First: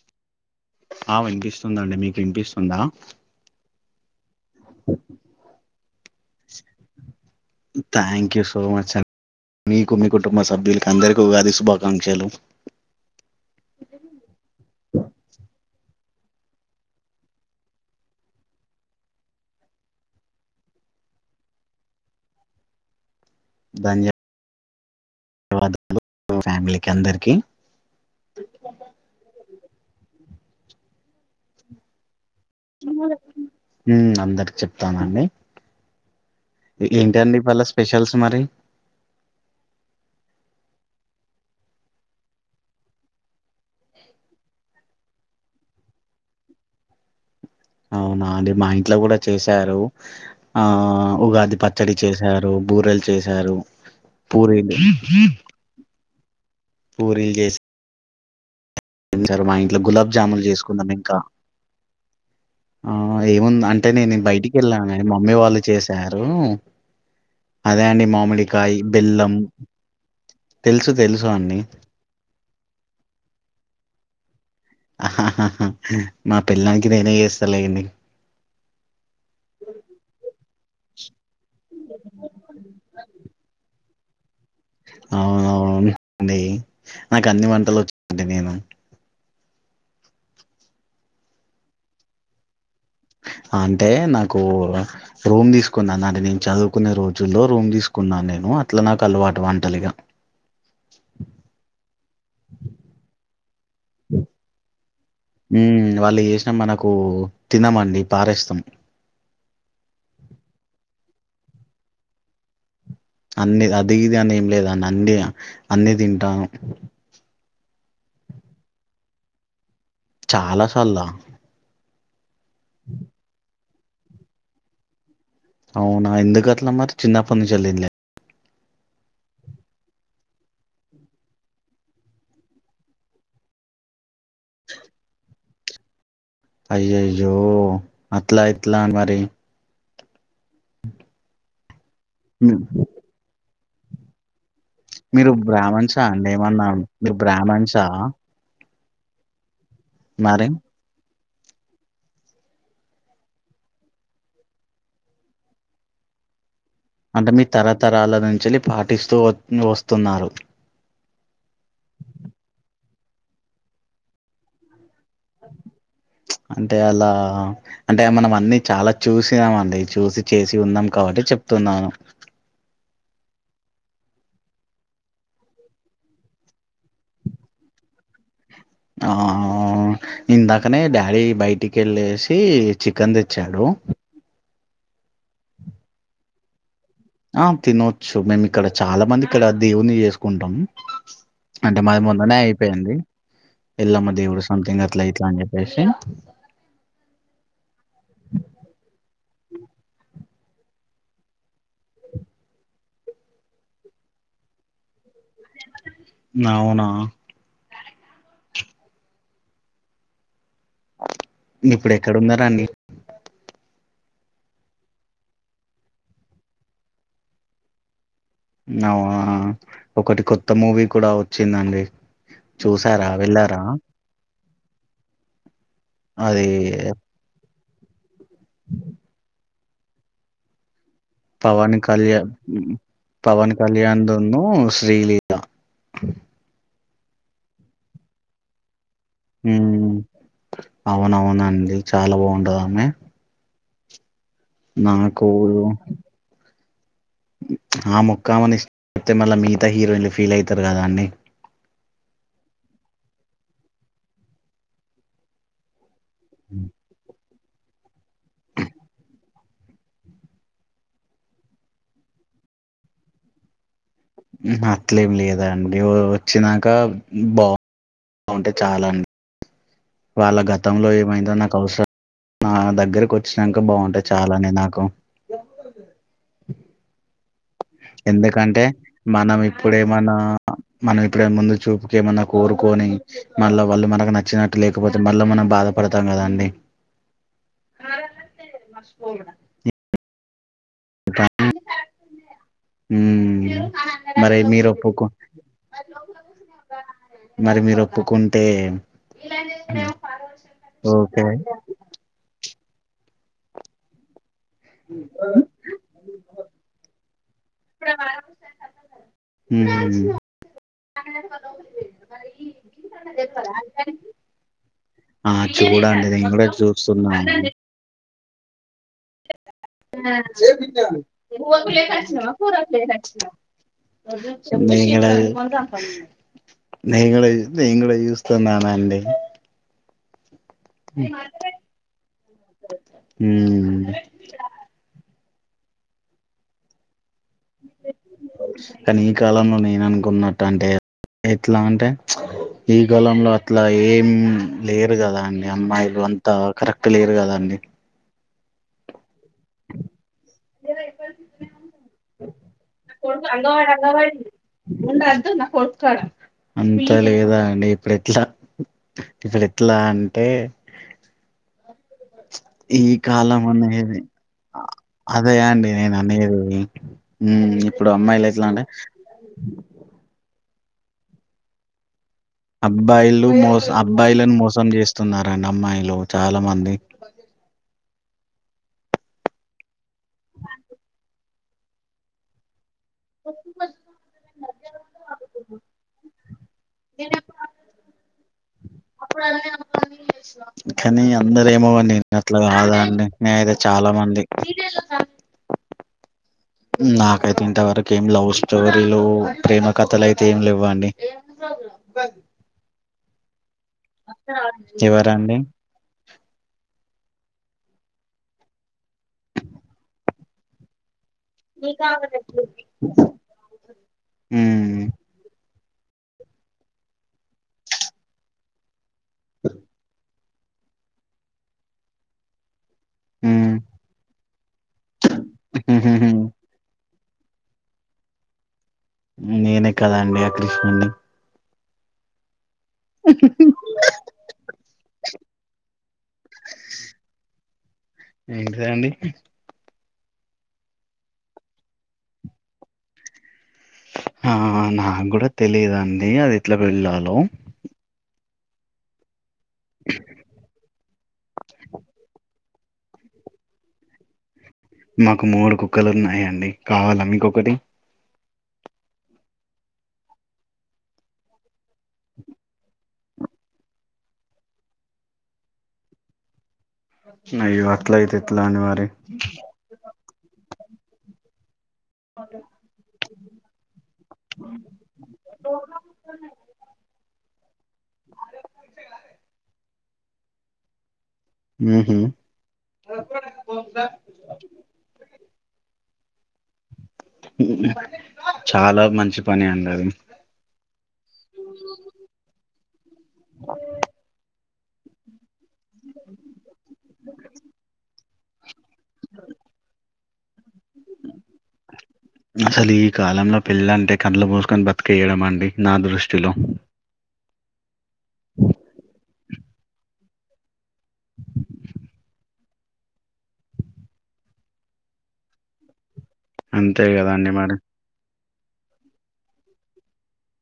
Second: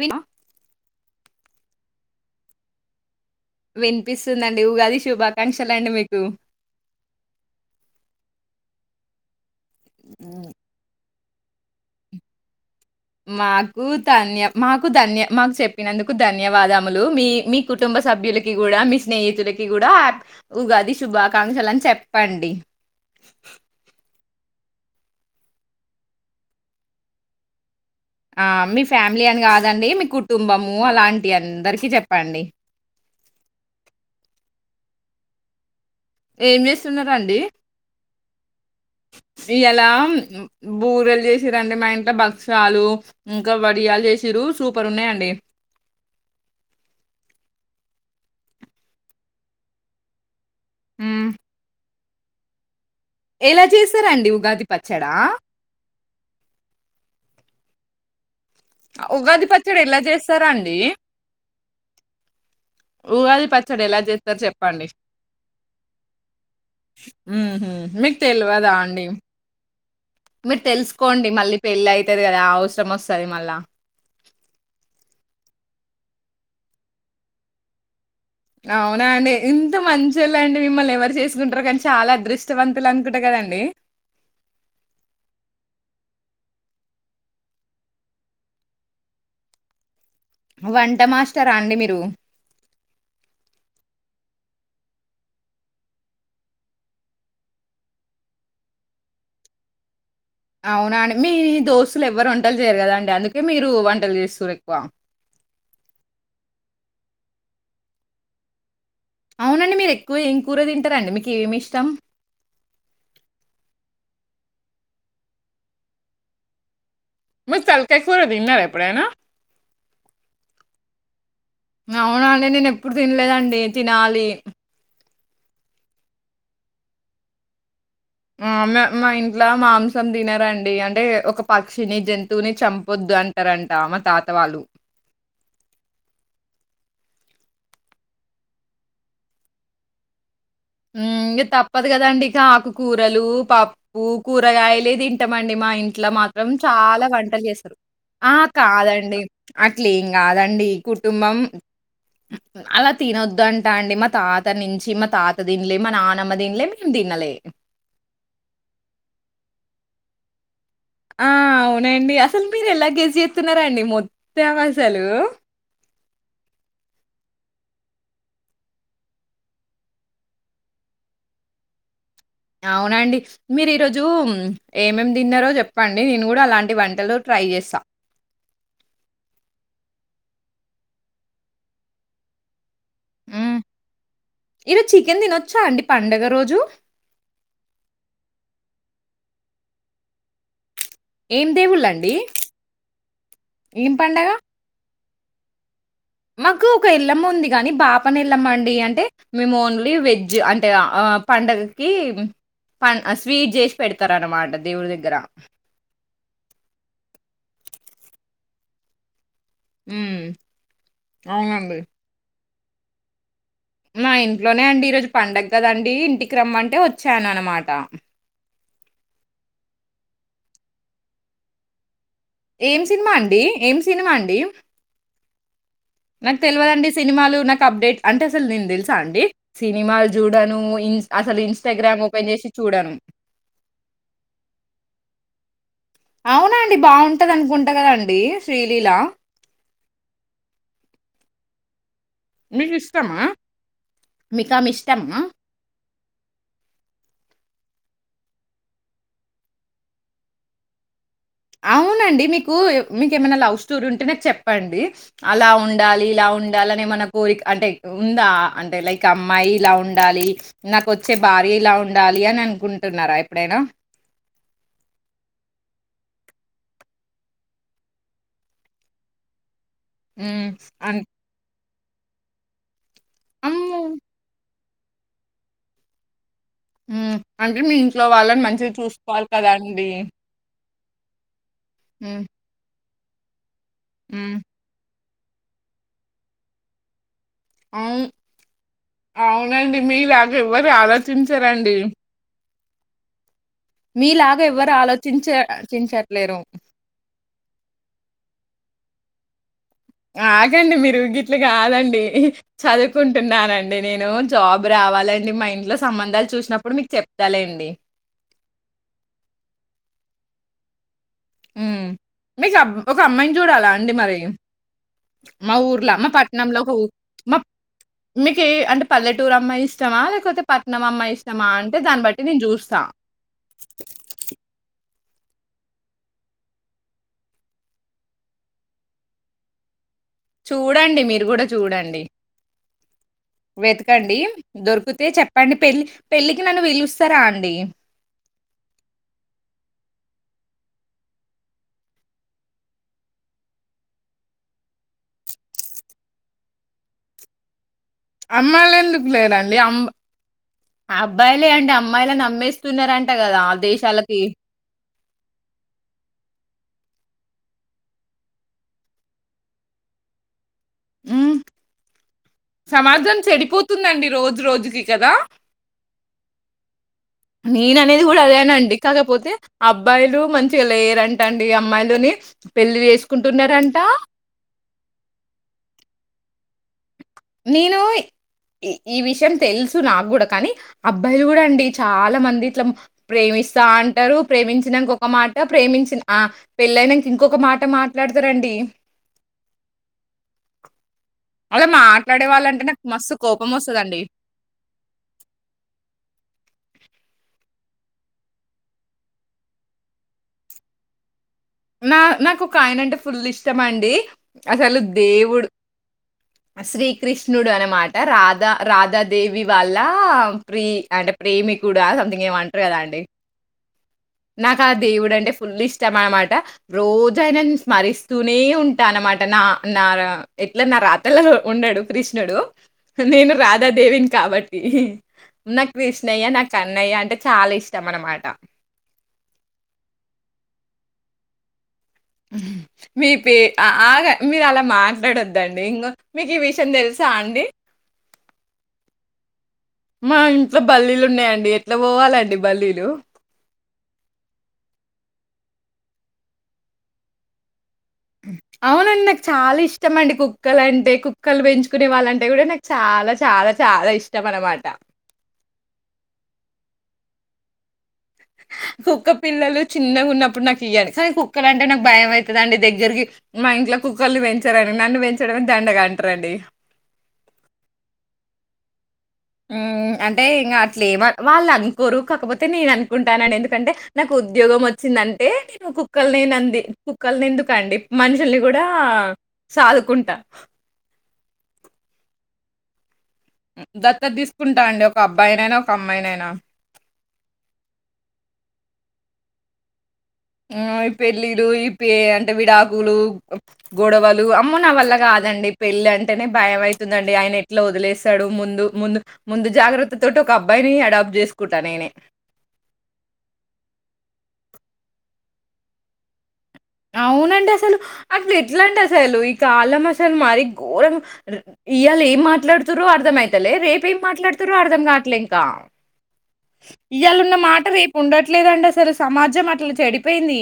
Win ఆ వెంకీ. స్తుందండి మీకు ఇన్పిస్తుందా. వినిపిస్. స్తుందండి, ఉగాది శుభాకాంక్షలండి మీకు. థ్యాంక్ యూ సో మచ్చ్ అన్. మీకు మీ కుటుంబ సభ్యులకు అందరికి. ఉగాది శుభాకాంక్షలు. మాకు తన్య, మాకు ధన్య, మాకు చెప్పినందుక్. కు ధన్యవాదములు. మీ మీ కుటుంబ సభ్యులకి గూడా, మీ స్నేహితులకి గూడా హ్యా ఉగాది శుభాకాంక్షలు అని చెప్పండి. ధన్య. [unintelligible] ఫ్యామిలీకి అందరికి. ఆ మీ ఫ్యామిలీ అని కాదండి మీ కుటుంబము అలాంటి అందరికీ చెప్పండి. హ్మ్ అందరికి చెప్తానండి. ఏం చేస్తున్నారండి, ఏంటండి వాళ్ళ స్పెషల్స్ మరి ఇయాళ. బూరెలు చేసింరండి మా ఇంట్ల, భక్షాలు ఇంకా, వడియాలు చేసిన్రు సూపర్ ఉన్నాయండి. అవునా అండి మా ఇంట్ల కూడా చేశారు. ఆ మ్మ్. ఉగాది పచ్చడి. చేశారు బూరెల్. ఎలా చేసారండి ఉగాది పచ్చడా. పూరీల్ జేస్. ఉగాది పచ్చడ ఎలా గులాబ్ జాములు చేస్తారండి. చేసుకున్నాం ఇంకా ఆ ఏముంది అంటే ఎలా నేన్ నీ చేస్తారు బయటికి వెళ్ళాను, చెప్పండి గాని మమ్మీ వాళ్ళు చేశారు. ఉహు అదే అండి మీకు తెల్వదా మామిడికాయి, అండి బెల్లం మీరు తెలుసు తెలుసు అండి. మోస్తది మళ్ళ. నా పెళ్ళానికి నేనే చేస్తాలేండి. అవునా అండి, ఎంత మంచోలండి. మిమ్మల్ని ఎవర్ చేస్. కుంటారో కానీ చాలా అదృష్టవంతులు అనుకుంట కదండి. అవునవునండి నాకు అన్ని వంటలు వచ్చాండి. నేను వంట మాస్టరా అండి మీరు. అంటే నాకు రూమ్ తీసుకున్నాను. అది నేను చదువుకునే రోజుల్లో రూమ్ తీసుకున్నా నేను. అట్లా నాకు అలవాటు వంటలిగా. అవునా అండి మీ దోస్త్ లెవ్వరు వంటలు చేయరు కదా అండి అందుకే మీరు వంటలు చేస్తుర్రెక్కువ కూ తినమండి పారేస్తాం అవునండి మీరు ఎక్కువ ఏం కూర తింటారండి మీకు ఏమి ఇష్టం అన్ని అది ఇది అని ఏం లేదు అండ్ అంది అన్ని తింటాము మీరు తలకాయ కూర తిన్నారా ఎప్పుడైనా చాలా సార్లా అవున్ అవునా అండి నేను ఎప్పుడు తినలేదండి తినాలి అవునా ఎందుకు అట్లా మరి, చిన్నప్పటి నుంచి తినలే ఆ మా మా ఇంట్లా మాంసం తినరండి అంటే ఒక పక్షిని జంతువుని చంపొద్దు అంటారంట మా తాత వాళ్ళు అయ్యయ్యో అట్లా ఇట్లా మరి ఉమ్ ఇంగ తప్ తప్పదు కదండి ఇక ఆకుకూరలు పప్ ఊకూ కూరగాయలే మీరు తింటమండి మా బ్రాహ్మణ్సా ఇంట్ల అండి మాత్రం ఏమన్నా చాలా మీరు వంటలు చేస్తారు బ్రాహ్మణ్సా ఆ కాదండి అట్లేం మరి కాదండి కుర్ కుటుంబం అలా తినొద్దంటా అండి మా తాత నుంచి మా తాత్ తిన్లే మా నానమ్మ తిన్లే అంటే మీర్ తరతరాల నుంచెలి పాటిస్తూ వ స్తున్నారు ఆ అవునండి అసలు మీర్ ఎలా గేజ్ చేస్తున్నారండి మొత్తం అసలు అంటే అలా అంటే మనం అన్ని చాలా చూసినామండి చూసి చేసి ఉన్నాం కాబట్టే చెప్తున్నాను అవునండి మీరు ఈరోజూ ఏమేమి తిన్నరో చెప్పండి నేను కూడా అలాంటి వంటలు ట్రై చేస్సా ఆ ఇందాకనే డాడి బయటికెళ్ళేసి చికెన్ తెచ్చాడూ ఈరోజ్ చికెన్ తినొచ్చా అండి పండగ రోజు ఆ తినొచ్చు మేము ఇక్కడ చాలా మంది ఇక్కడ దేవున్ని చేసుకుంటమ్ ఏం అంటె మాది దేవుళ్ళండి? మొన్ననే అయిపోయింది ఏం ఎల్లమ్మ పండగ? దేవుడు సమ్తింగ్ అ ఇట్ల ఇట్ల అని చెప్పేసి మాకు ఒక ఎల్లమ్మ ఉంది గానీ, బాపన జ్ అంటే ఆ పండుగకి పం స్వీట్ చేసి పెడతారు అన్నమాట దేవుడి దగ్గర అవునా మ్మ్ ఇప్పుడు ఎక్కడ ఉన్నారండి మా ఇంట్లోనే అండి ఈరోజు పండగ కదండి ఇంటికి రమ్మంటే వచ్చాననమాట అవ్అ ఒకటి కొత్త మూవీ కూడా వచ్చిందండి ఏం చూసారా సినిమా అండి వెళ్ళారా ఏం సినిమా అండి నక్ అది తెల్వదండి సినిమాలు నక్ అప్డేట్ అంటే అసలు నేను తెలుసా అండి సినిమాలు చూడను ఇ అసలు పవన్ ఇన్‌స్టాగ్రామ్ కళ్యాణ్ ఓపెన్ జేసి పవన్ కళ్యాణ దును శ్రీలి డ బాగుంటది అనుకుంటా కదాండి శ్రీలీలా మ్ అవునవునండి చాలా బాగుంటద ఆమే మీకిష్టమా? మీకామె నా ఇష్టమా? కో ఆ మొక్కమని ఇసిపెడితే మల్ల మిగతా హీరోయిన్లు ఫీల్ అవుతారు కదండీ అవునండి మీకు మీకేమైనా లవ్ స్టోరీ ఉంటే నాక్ చెప్పండి అలా ఉండాలి ఇలా ఉండాలనే ఏమన్నా కోరిక అంటే ఉందా అంటే లైక్ అమ్మాయి ఇలా ఉండాలి నాకు వచ్చే భార్య ఇలా ఉండాలి అని అనుకుంటున్నారా ఎప్పుడైనా అట్లేమి లేదఅండి వచ్చినాక బాగు బాగుంటే చాలా అండి వాళ్ళ హ్మ్. గతంలో అన్ ఏమైందో నాకు అవసరం నా దగ్గరకు వచ్చినాక అమ్మో! బాగుంటే చాలానే నాకు బా మ్ అంటే మీ ఇంట్లో వాళ్ళని మంచిదగా చూసుకోవాలి మనం కదండి ఇప్పుడేమన్నా మనం ఇప్పుడె ముందు చూపుకి ఏమన్నా కోరుకొని మల్ల వాళ్లు మనకు హ్మ్ నచ్చినట్లు లేకపోతే మల్ల మనం బాధపడదాం కదండీ అవ్ను అవునండి మీలా ఎవరి ఆలోచించరండి మ్ మరి మీలాగా మీరు ఎవ్వరు ఒప్పుకు ఆలోచించ చించట్లేరు. మరి మీరు ఒప్పుకుంటే ఏ లంజె ఆగండి మీరు గిట్ల కాదండి చదువుకుంటున్నానండి నేను జాబ్ రావాలండి మా ఇంట్లో సంబంధాలు చూసినప్పుడు మీకు చెప్తాలేండి. ఉమ్ హ్మ్. మీకు అబ్ ఒక అమ్మాయిని చూడాలా అండి మరి? ఆ మా ఊర్ల చూడండి మా నేను కూడా చూస్తున్నాను మీకీ అంటే పల్లెటూరు అమ్మాయి ఇష్టమా లేకపోతే, పట్నం అమ్మాయి ఇష్టమా అంటే దాన్ని బట్టి నేను చూస్తా. ఎలా నేను గూడ నేను గూడా చూస్తున్నానండి. చూడండి మీరు కూడా చూడండి వెతకండి ఉమ్ దొరికితే చెప్ అండి పెళ్లి పెళ్ళికి నన్ను పిలు కని ఈ కాలంలో నేను అను కున్నట్టు అంటే ఎట్లా అంటే ప్చ్ ఈ కాలంలో అట్లా ఏం లేరు కదా అండి అమ్మాయిలు అంతా కరెక్ట్ లేరు కదాండి. అమ్మాయిళెందు లేరండి అమ్ అబ్బాయిలే అండి అమ్మాయిలను అమ్మేస్తున్నారంట కదా ఆ దేశాలకి. అంతా లేదా అండి ఇప్పుడు ఎట్లా ఇప్పుడు ఎట్లా అంటే మ్మ్ ఈ కాలం అనేది రోజుకి కదా అదే అండి నేను అనేది. ఉమ్ ఇప్పుడు నేననేది కూడా అమ్మాయిలు ఎట్లా అంటే అదేనండి కాకపోతే అబ్బాయిలు మంచి గా లేరంటండి అమ్మాయిలుని పెళ్లి అబ్బాయిలు మోసం చేసుకుంటున్నారంట అబ్బాయిలను మోసం చేస్తున్నారండి అమ్మాయిలు. చాలా మంది నేను ఈ విషయం తెలుసు నాకు కూడా కానీ, అబ్బాయిలు కూడా అండి చాలా మంది ఇట్ల ప్రేమిస్తా అంటారు ప్రేమించినంక ఒక్ ఒక మాట ప్రేమించిన ఆ పెళ్ళైనంక ఇంకొక మాట మాట ట్లాడుతారండి. అప్పుడు [inaudible] [inaudible] చేసిన కానీ అందరూ అలా ఏమో గాని నేను మాట్లాడే అట్ల వాళ్ళంటే కాదు నాకు అండి మస్తు నేనైతే చాలా కోపమొస్తదండి. మంది నాకైతే ఇంతవరకు ఏం లవ్ స్టోరీలు ప్రేమ కథలు అయితే ఏమి లెవ్వండి. నా నాకు ఒక ఆయన అంటే ఫుల్ ఇష్ ష్టమండి అసలు ఎవరండి దేవుడు శ్రీ కృష్ణుడు అనమాట రాధా రాధా దేవి వాళ్ళ ప్రి అంటే ప్రేమికుడా సంథింగ్ ఏమంటరు కదా అండి నాకు ఆ మ్మ్ దేవుడు అంటే ఫుల్ల్ ఇష్ ష్టమనమా ట రోజు ఆయనని స్మరిస్తూనే ఉం ట అనమాట న నార ఎట్లా నా రాతలలో ఉండడు కృష్ణుడు. నేను మ్మ్ రాధాదేవిని కాబట్టి నా కృష్ణయ్య నా కన్నయ్య అంటే చాలా ఇష్టము అనమాట నేనే కదా అండి ఆ కృష్ణున్ని హ్మ్ హు మీ పే ఆ ఆ ఆగా మీరు అలా మాట్లాడొద్దండి ఇంగ మీకి ఈ విషయం తెలుసా అండి. ఏంటిదండి మా ఇంట్లో బల్లీలు ఉన్నాయండి ఎట్లా పోవాలండి బల్లీలు. ఆ నాకు కూడా తెలియదండి అది ఎట్లా వెళ్ళలో అవునన్న చాలా ఇష్టం అండి కుక్కలు అంటే కుక్కలు పెంచుకునే వాళ్ళంటే కూడా నాకు చాలా చాలా చాలా ఇష్టం అనమాట మాకు మూడు కుక్కలు ఉన్నాయండి కావాలా మీకొకటి కుక్క పిల్లలు చిన్నగా ఉన్నప్పుడు నాకు ఇయ్యండి కానీ కుక్కలు అంటే నాకు భయం అయితందండి దగ్గరికి మా ఇంట్లో కుక్కల్ని పెంచరని నన్ను పెంచడమే దండగా అంటారంండి అయ్యో అట్లయితే ఎట్లండి మరి హ్మ్ అంటే ఇంగా అట్లే ఎమన్ వాళ్ళంత కోరు కాకపోతే నేను అనుకుంటాన ఎందుకంటే నాకు ఉద్యోగం వచ్చిందంటే నేను కుక్కలనింది కుక్కల్ని ఎందుకు అండి మనుషుల్ని కూడా సాదుకుంటా అంట హ్మ్ హు దత్త తీసుకుంటా అండి ఒక అబ్బా బ్బాయినైనా ఒక అమ్మాయినైనా చాలా మంచి పని అండి అది హ్మ్ ఈ పెళ్ళిళ్ళు ఈ పేరంటం విడాకులు [unintelligible] గొడవలు ఆప్ మ్మో నా వల్ల కాదండి పెళ్ళి అంటేనే భయం అవుతుందండి ఆయన ఎట్లా వదిలేస్తాడు ముందు ముందు ముందు జాగ్రత్త తోటి ఒక అబ్బాయిని అడాప్ట్ చేసుకుంటా నేనే కొని బతికేయడం అండి నా దృష్టిలో అవునండి అసలు అట్ల ఎట్లండి అసలు కాలం అసలు మరి ఘోరం ఇయ్యాల ఏం మాట్లాడు తుర్రో అర్థమయితలే రేపేం మాట్లాడుతుర్రో అర్థం కావట్లే ఇంకా అంతే కదండి ఇయ్యాళున్న మరి మాట రేపు ఉండట్లే ట్లేదండి అసలు సమాజం అట్లా చెడిపోయింది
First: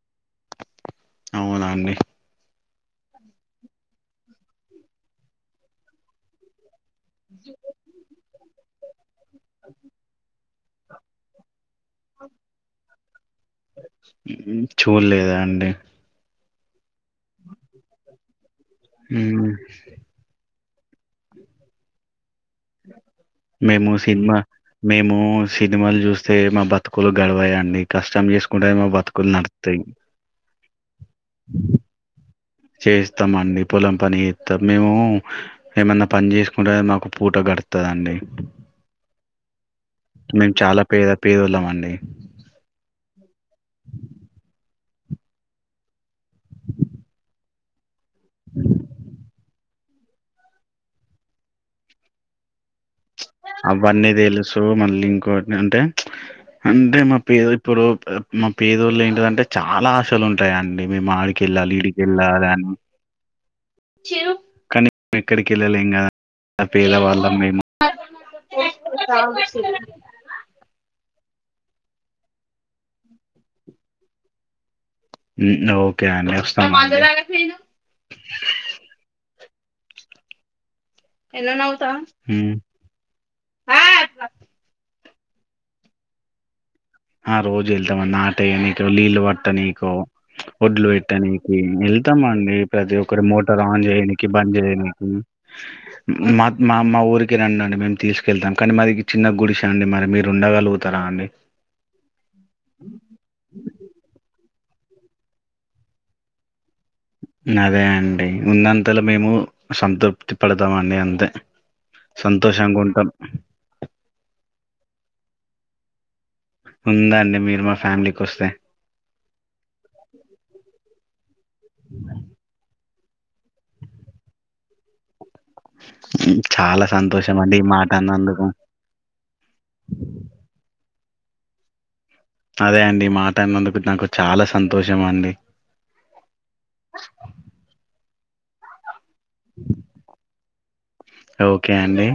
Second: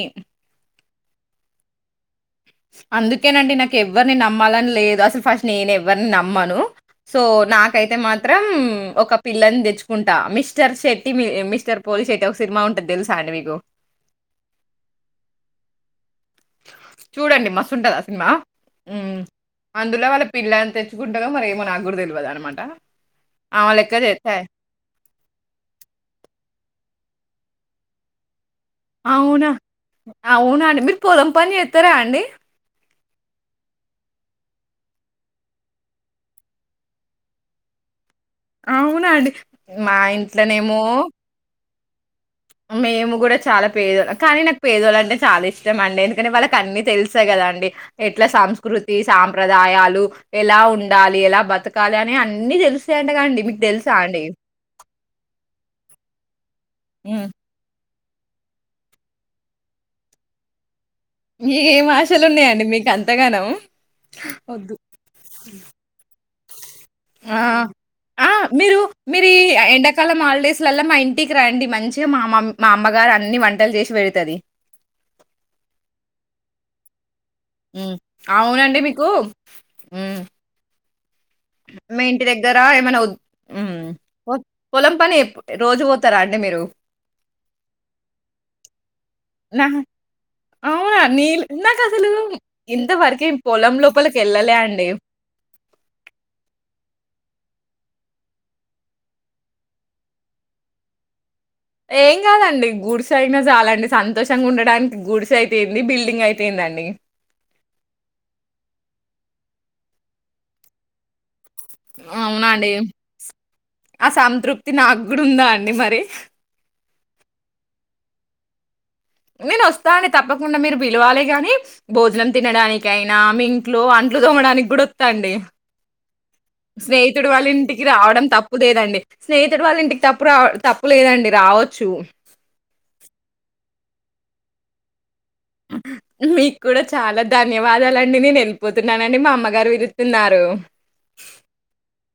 అవునా అండి అందుకేనండి నాకు ఎవ్వరిని నమ్మాలని లేదు అసలు ఫస్ట్ నేను ఎవ్వరిని నమ్మను సో నాకైతే మాద్ త్రం ఒక పిల్లని తెచ్చుంటా మిస్ స్టర్ శెట్టి మీ మిస్టర్ పోలి శెట్టి ఒక సినిమా ఉంటది తెలుసా అండి మీకు హ్మ్ చూడలేదు అండి చూడండి మస్తుంటది ఆ సినిమా హ్మ్ అందులో వాళ్ళ పిల్లని తెచ్చుకుంటరో మరి ఏమో నాకు కూడా తెల్వదు అన్నమాట ఆమె మేము లెక్క చే సినిమా మేము సినిమాలు జూస్తే మా బతుకులు గడవయండి కష్టం చేసు కూంటేనే మా బతుకులు నడుత్తయి మీ పొలం పని చేస్తారా అండి చేస్తామ అండి పొలం పని చేస్తాం, మేము ఏమన్నా పని చేసుకుంటే మాకు పూట గడుతాదండి. అవునండి మా మేము ఇంట్లోనేమో చాలా పేద పేదోళ్ళమండి. మేము గుడా చాలా పేద్ కానీ నాక్ పేదోల్లంటే చాలా ఇష్టం అండి వాళ్ళకి అన్ని తెలుస్తయ్ కదా అండి ఎట్లా సంస్కృతి సాంప్రదాయాలు ఎలా ఉండాలి ఎలా బతకాలి అని అన్ని తెలుస్ అవన్నీ తెలుసు మళ్ళీ ఇంకో అంటే అంటే మా హ్మ్. పేద ఇప్పుడు మా పేదోళ్ళు ఏంటిదంటే చాలా ఆశలు ఉంటయండి మేము ఆడికెళ్ళాలి మీకేం ఆశలున్నాయండి ఇడికెళ్ళాలని మీకు అంతగానం? ఒద్దు. కానీ ఎక్కడికి ఎళ్ళాలేం కదాం పేద వాళ్ళం ఆ! మేము ఆ మీరు మీరు ఈ ఎండాకాలం హాలిడేస్ లల్ల మా ఇం టికి రండి మంచిగా మా మా అమ్మగారు అన్ని వంటలు చేసి పెడుతది ఓకే అండి వస్తాం అండి అవునండి మీకు మ్ మీ ఇంటి హ్మ్. దగ్గరా ఏమైనా వుడ్ పొలం పని రోజు పోతరా అండి మీరు ఆ రోజు ఎల్తమండి ఆ టైమికి నీళ్లు నాహా! పట్టనీకో ఒడ్లు అవునా! నీల్ పెట్టనీకి నాకసలు వెళ్తాం అండి ప్రతి ఒక్కరు ఇంతవరకి మోటార్ పొలం ఆన్ చేయనికి లోపలికెళ్ళలే బంద్ అండి. చేయనికి మా ఊరికి రండి అండి మేము తీసుకెళ్తాం కానీ మదీ చిన్న గుడిస అండి మరి మీరు ఉండగలుగుతారా అండి ఏం కాదండి గుడిసయినా చాలండి సంతోషంగా ఉండ దానికి గుడిసె అయితే ఏంది బిల్డింగ్ అయితే ఎందండీ అదే అండి ఉన్నంతలో మేము సంతృప్తి పడతామండి అంతే అవునండి సంతోషంగా ఉంటాం. ఆ సంతృప్తి నాకు గూడా ఉందా అండి మరీ ఉందండి మీరు మా ఫ్యామిలీకి వస్తే నేను వస్తానీ తప్పకుండా మీరు పిలువాలేగాని భోజనం తినడానికి కైనా మీ ఇంట్లో అంట్లు తోమడానికి కూడా వస్తాఅండి చాలా స్నేహితుడు సంతోషం వాళ్ళ అండి ఈ ఇంటికి మాట రావడం అన్నందుకు. తప్పు లేదండి స్నేహితుడు వాళ్ళ ఇంటికి తప్పు రావ తప్పు తప్పు లేదండి రావచ్చు అదే అండి ఈ మాట అన్నందుకు నాకు చాలా సంతోషం అండి మీకు కూడా చాలా ధన్యవాదాలండి నేను వెళ్ళిపోతున్నా నండి మా అమ్మగారు విలుత్తున్నారు ఓకే అండీ